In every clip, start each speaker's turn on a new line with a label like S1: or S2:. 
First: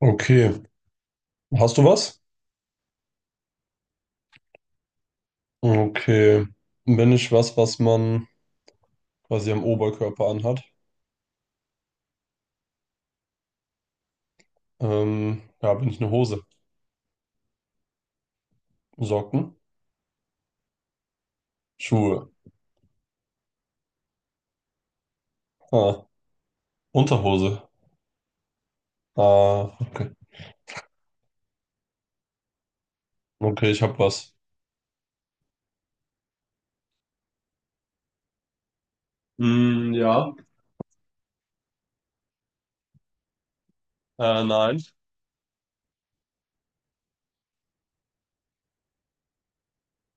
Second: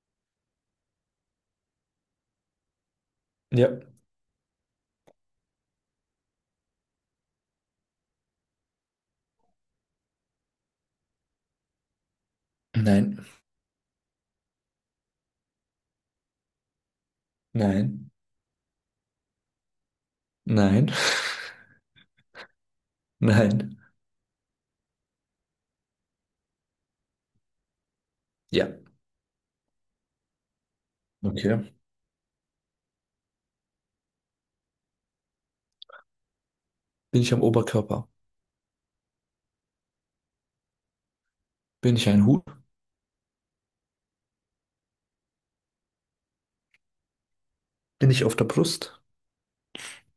S1: Okay. Hast du was?
S2: Ja.
S1: Okay. Bin ich was, was man quasi am Oberkörper anhat?
S2: Nein.
S1: Ja, bin ich eine Hose?
S2: Nein.
S1: Socken?
S2: Nein.
S1: Schuhe?
S2: Nein.
S1: Ah, Unterhose?
S2: Ja.
S1: Ah, okay.
S2: Okay.
S1: Okay, ich hab was.
S2: Bin ich am Oberkörper?
S1: Mm, ja.
S2: Bin ich ein Hut?
S1: Nein.
S2: Bin ich auf der Brust?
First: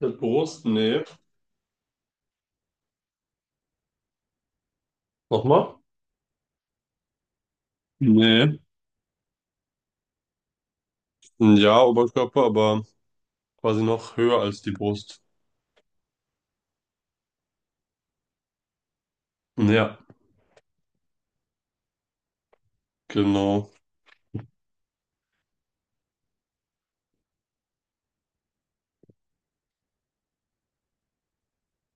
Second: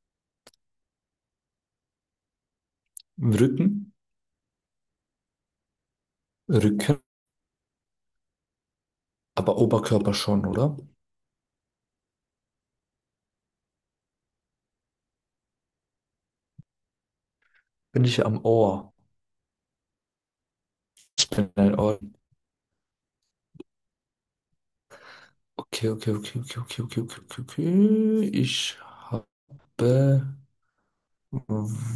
S1: Mit Brust? Nee.
S2: Im Rücken?
S1: Nochmal?
S2: Rücken?
S1: Nee.
S2: Aber Oberkörper schon, oder?
S1: Ja, Oberkörper, aber quasi noch höher als die Brust.
S2: Bin ich am Ohr?
S1: Ja,
S2: Ich bin ein Ohr.
S1: genau.
S2: Okay, okay, okay, okay, okay, okay, okay, okay, okay. Ich habe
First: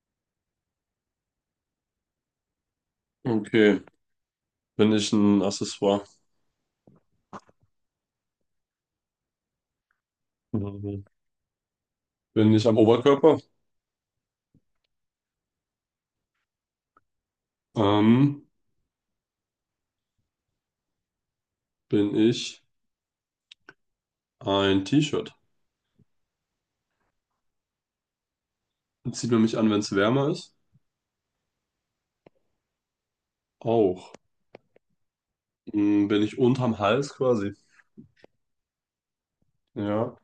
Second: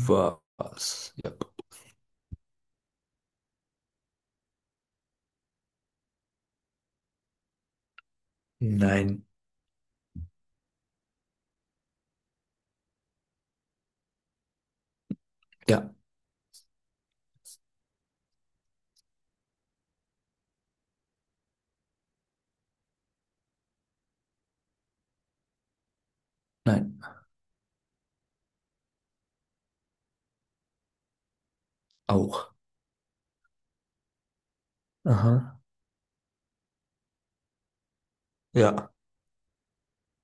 S2: was. Ja.
S1: Okay. Bin ich ein Accessoire?
S2: Nein.
S1: Mhm. Bin ich am Oberkörper?
S2: Ja.
S1: Ähm, bin ich Ein T-Shirt?
S2: Nein.
S1: Zieht man mich an, wenn es wärmer ist?
S2: Auch.
S1: Auch.
S2: Aha.
S1: Hm, bin ich unterm Hals quasi?
S2: Ja.
S1: Ja.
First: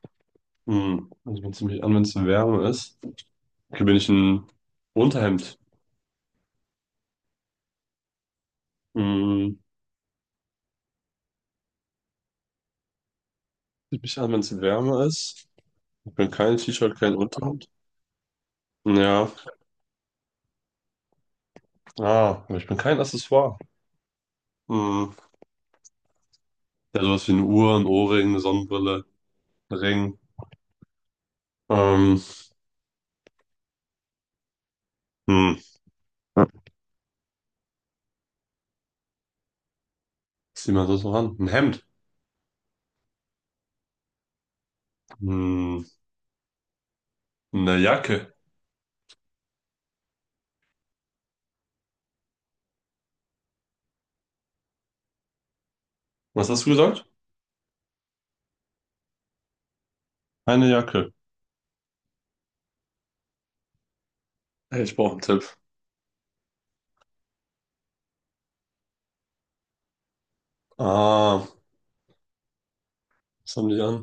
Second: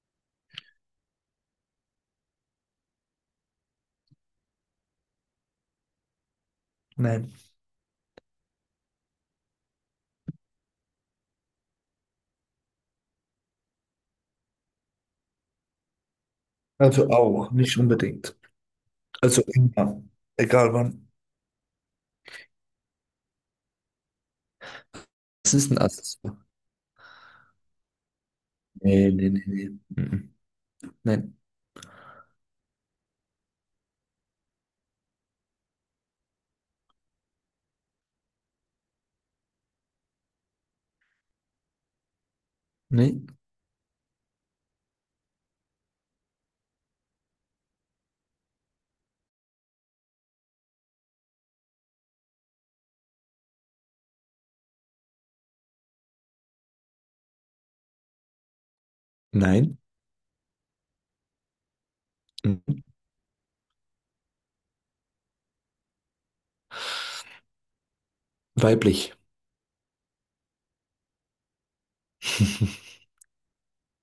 S1: Hm. Also man zieht mich an, wenn es wärmer ist. Okay, bin ich ein Unterhemd?
S2: Nein.
S1: Hm. Zieht mich an, wenn es wärmer ist? Ich bin kein T-Shirt,
S2: Also
S1: kein
S2: auch,
S1: Unterhemd.
S2: nicht unbedingt.
S1: Ja.
S2: Also immer, egal wann.
S1: Ah, aber ich bin kein Accessoire. Hm.
S2: Es ist ein Accessoire.
S1: Ja, sowas wie eine Uhr, ein Ohrring, eine Sonnenbrille,
S2: Nee, nee, nee, nee.
S1: ein Ring.
S2: Mhm. Nein,
S1: Ähm, hm. Was zieht man sonst noch an? Ein Hemd.
S2: nee,
S1: Hm. Eine Jacke. Was hast du gesagt?
S2: nein.
S1: Eine Jacke.
S2: Mhm.
S1: Ey, ich brauche einen Tipp.
S2: Weiblich.
S1: Ah, was haben die an?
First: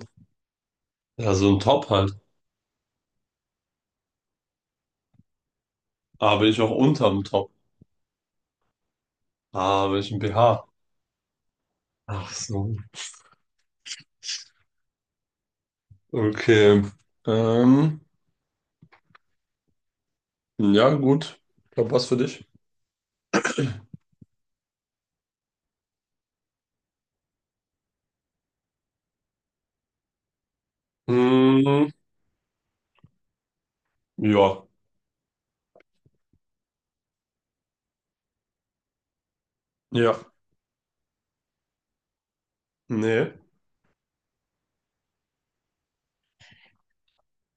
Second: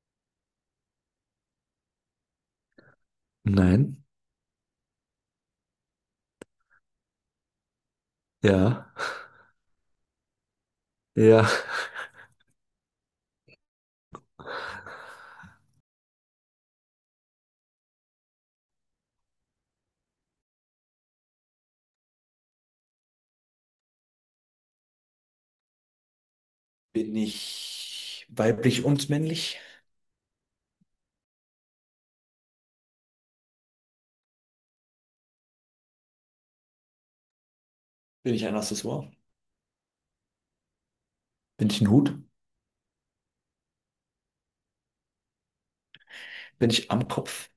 S1: Ja, so ein Top halt.
S2: Nein,
S1: Ah, bin ich auch unterm Top.
S2: ja,
S1: Ah, bin ich ein BH?
S2: ja.
S1: Ach so. Okay. Ähm, ja, gut. Ich glaube, was für dich?
S2: Bin ich weiblich und männlich?
S1: Mm, ja.
S2: Bin ich ein Accessoire?
S1: Ja.
S2: Bin ich ein Hut?
S1: Nee.
S2: Bin ich am Kopf?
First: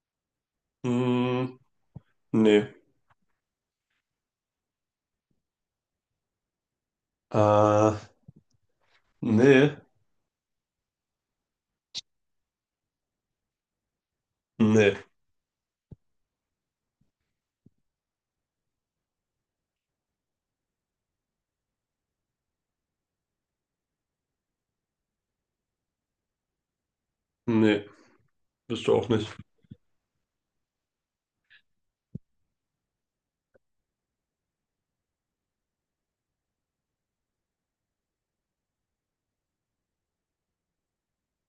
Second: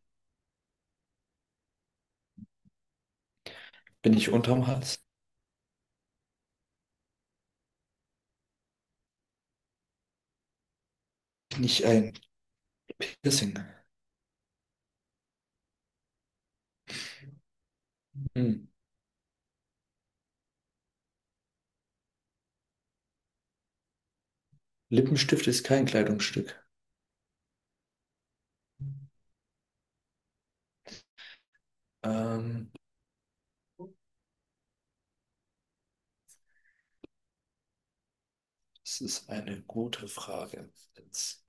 S1: Mm, nee.
S2: Bin ich unterm Hals?
S1: Äh, nee.
S2: Bin ich ein Piercing?
S1: Nee.
S2: Hm. Lippenstift ist kein Kleidungsstück.
S1: Nee. Bist du auch nicht.
S2: Ähm, Das ist eine gute Frage.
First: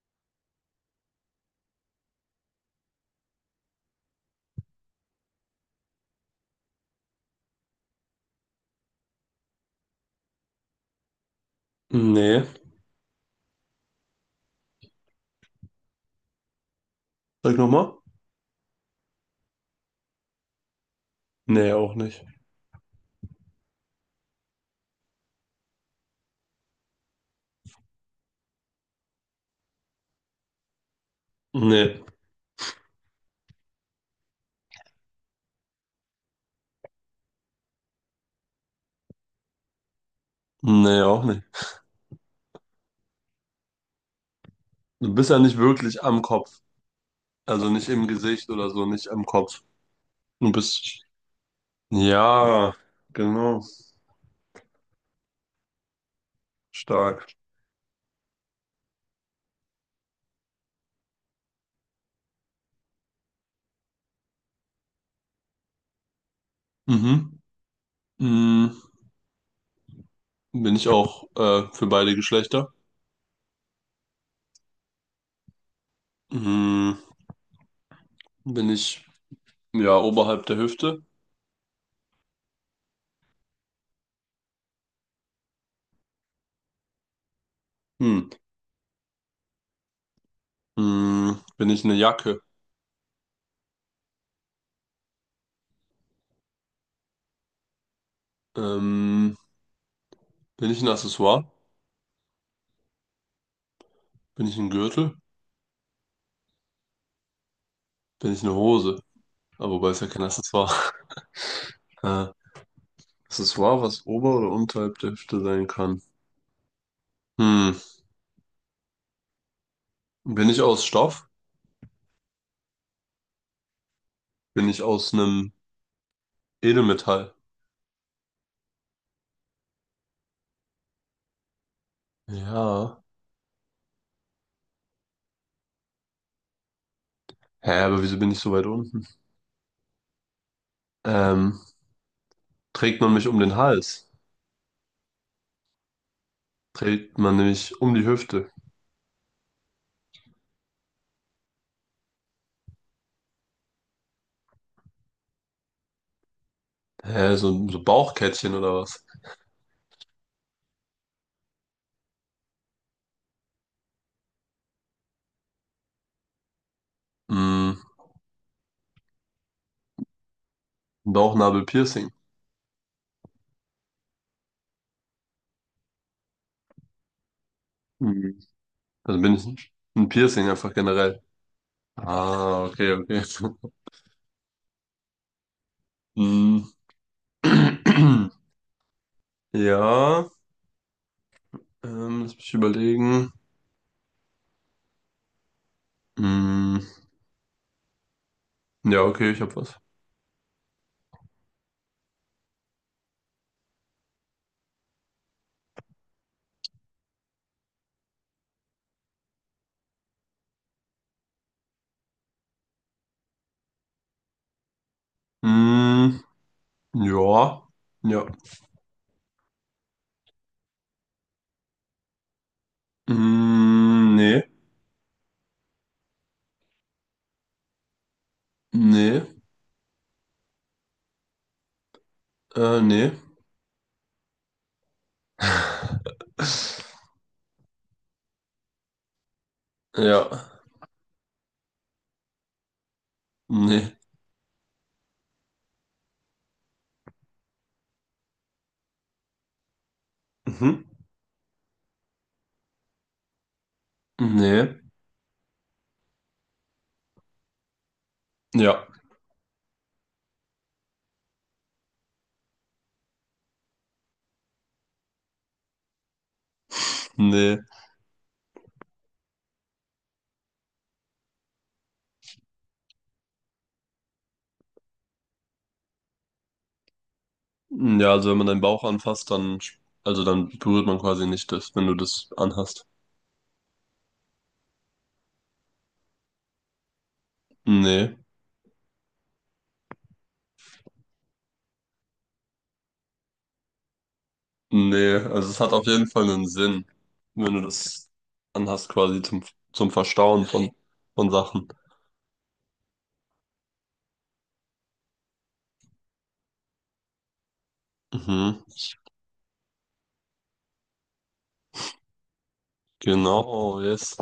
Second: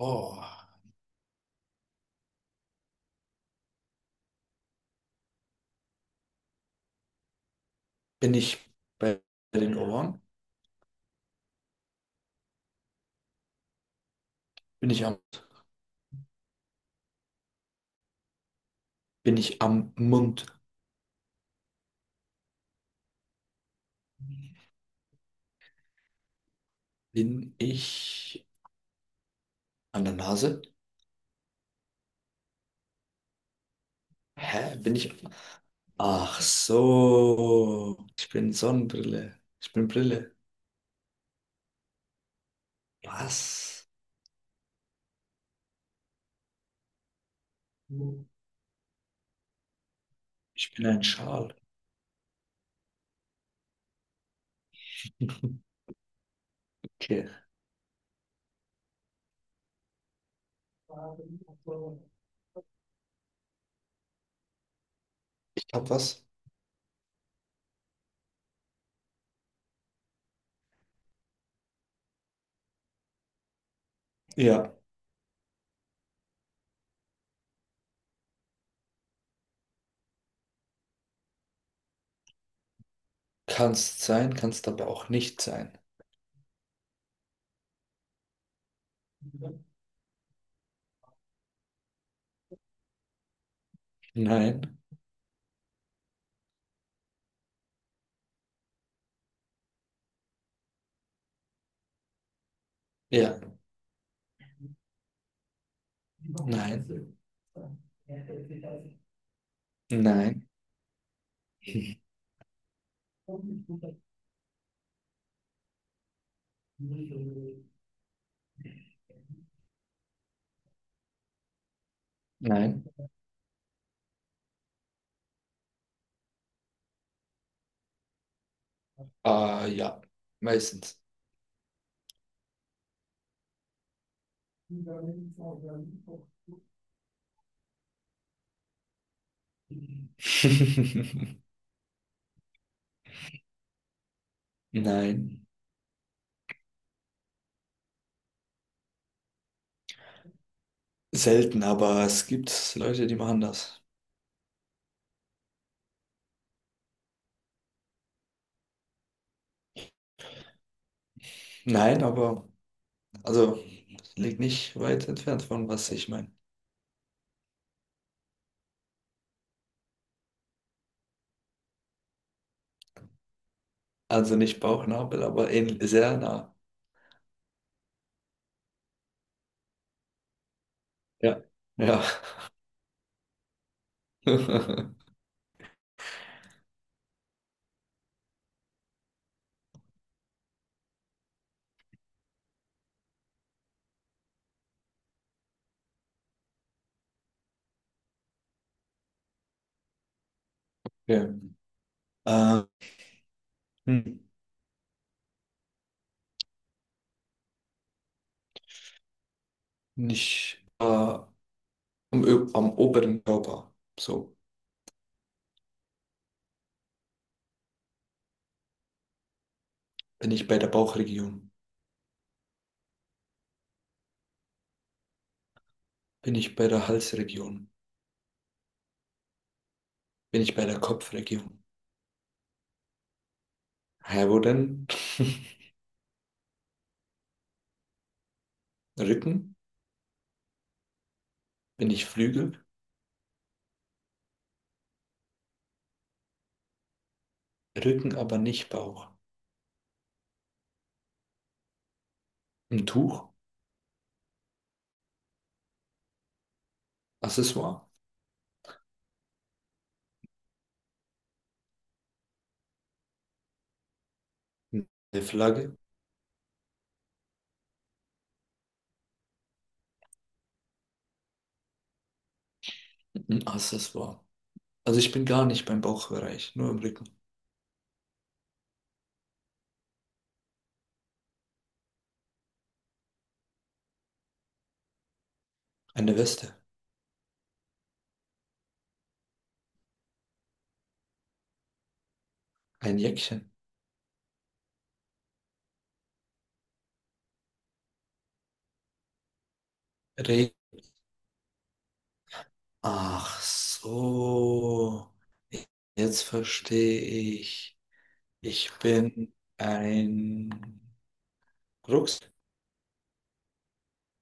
S2: Oh, bin ich bei den Ohren?
S1: Nee.
S2: Bin ich am,
S1: Sag nochmal.
S2: Bin ich am Mund?
S1: Nee, auch nicht.
S2: Bin ich an der Nase?
S1: Nee.
S2: Hä? Bin ich. Ach so. Ich bin Sonnenbrille. Ich bin Brille.
S1: Nee, auch nicht.
S2: Was?
S1: Du bist ja nicht wirklich am Kopf. Also nicht im Gesicht oder so, nicht am Kopf. Du
S2: Ich bin ein
S1: bist.
S2: Schal.
S1: Ja, genau.
S2: Okay.
S1: Stark.
S2: Ich hab was?
S1: Mhm. Mhm. Bin ich auch für beide Geschlechter?
S2: Ja.
S1: Mhm. Bin ich, ja, oberhalb der Hüfte?
S2: Kannst sein, kannst aber auch nicht sein.
S1: Hm. Mhm. Bin ich eine Jacke?
S2: Nein.
S1: Ähm, Bin ich ein Accessoire?
S2: Ja.
S1: Bin ich ein Gürtel?
S2: Nein.
S1: Bin ich eine Hose? Aber wobei ist ja kein
S2: Nein.
S1: Accessoire. Äh, Accessoire, was ober- oder unterhalb der Hüfte sein kann. Hm. Bin ich aus Stoff?
S2: Nein.
S1: Bin ich aus einem Edelmetall?
S2: Ah, ja. Meistens.
S1: Ja. Hä, aber wieso bin ich so weit unten? Ähm, Trägt man mich um den Hals?
S2: Nein,
S1: Trägt man nämlich um die Hüfte?
S2: selten, aber es gibt Leute, die machen das.
S1: Hä, so, so Bauchkettchen oder was?
S2: Nein, aber also liegt nicht weit entfernt von was ich meine.
S1: Hm, Bauchnabel-Piercing.
S2: Also nicht Bauchnabel, aber sehr nah.
S1: Hm. Also bin ich ein Piercing einfach generell.
S2: Ja, ja.
S1: Ah, okay, okay. Hm. Ja, lass mich überlegen. Hm. Ja, okay, ich hab was.
S2: Okay. Äh, hm, Nicht am oberen Körper. So
S1: Hm. Ja, ja.
S2: bin ich bei der Bauchregion,
S1: Hm, nee,
S2: bin ich bei der Halsregion,
S1: nee,
S2: bin ich bei der Kopfregion.
S1: nee.
S2: Ja, wo denn? Rücken?
S1: Ja,
S2: Bin ich Flügel?
S1: nee.
S2: Rücken, aber nicht Bauch.
S1: Mhm.
S2: Ein Tuch,
S1: Nee.
S2: Accessoire.
S1: Ja,
S2: Eine Flagge,
S1: nee.
S2: ein Accessoire. Also ich bin gar nicht beim Bauchbereich, nur im Rücken.
S1: Ja, also wenn man deinen Bauch anfasst, dann, also dann berührt man quasi nicht das, wenn du das anhast.
S2: Eine Weste,
S1: Nee,
S2: ein Jäckchen,
S1: nee, also es hat auf jeden Fall einen Sinn, wenn du das anhast, quasi zum, zum Verstauen
S2: Regen.
S1: von Sachen.
S2: Ach so, jetzt verstehe ich.
S1: Mhm,
S2: Ich bin ein Rucksack.
S1: genau, yes.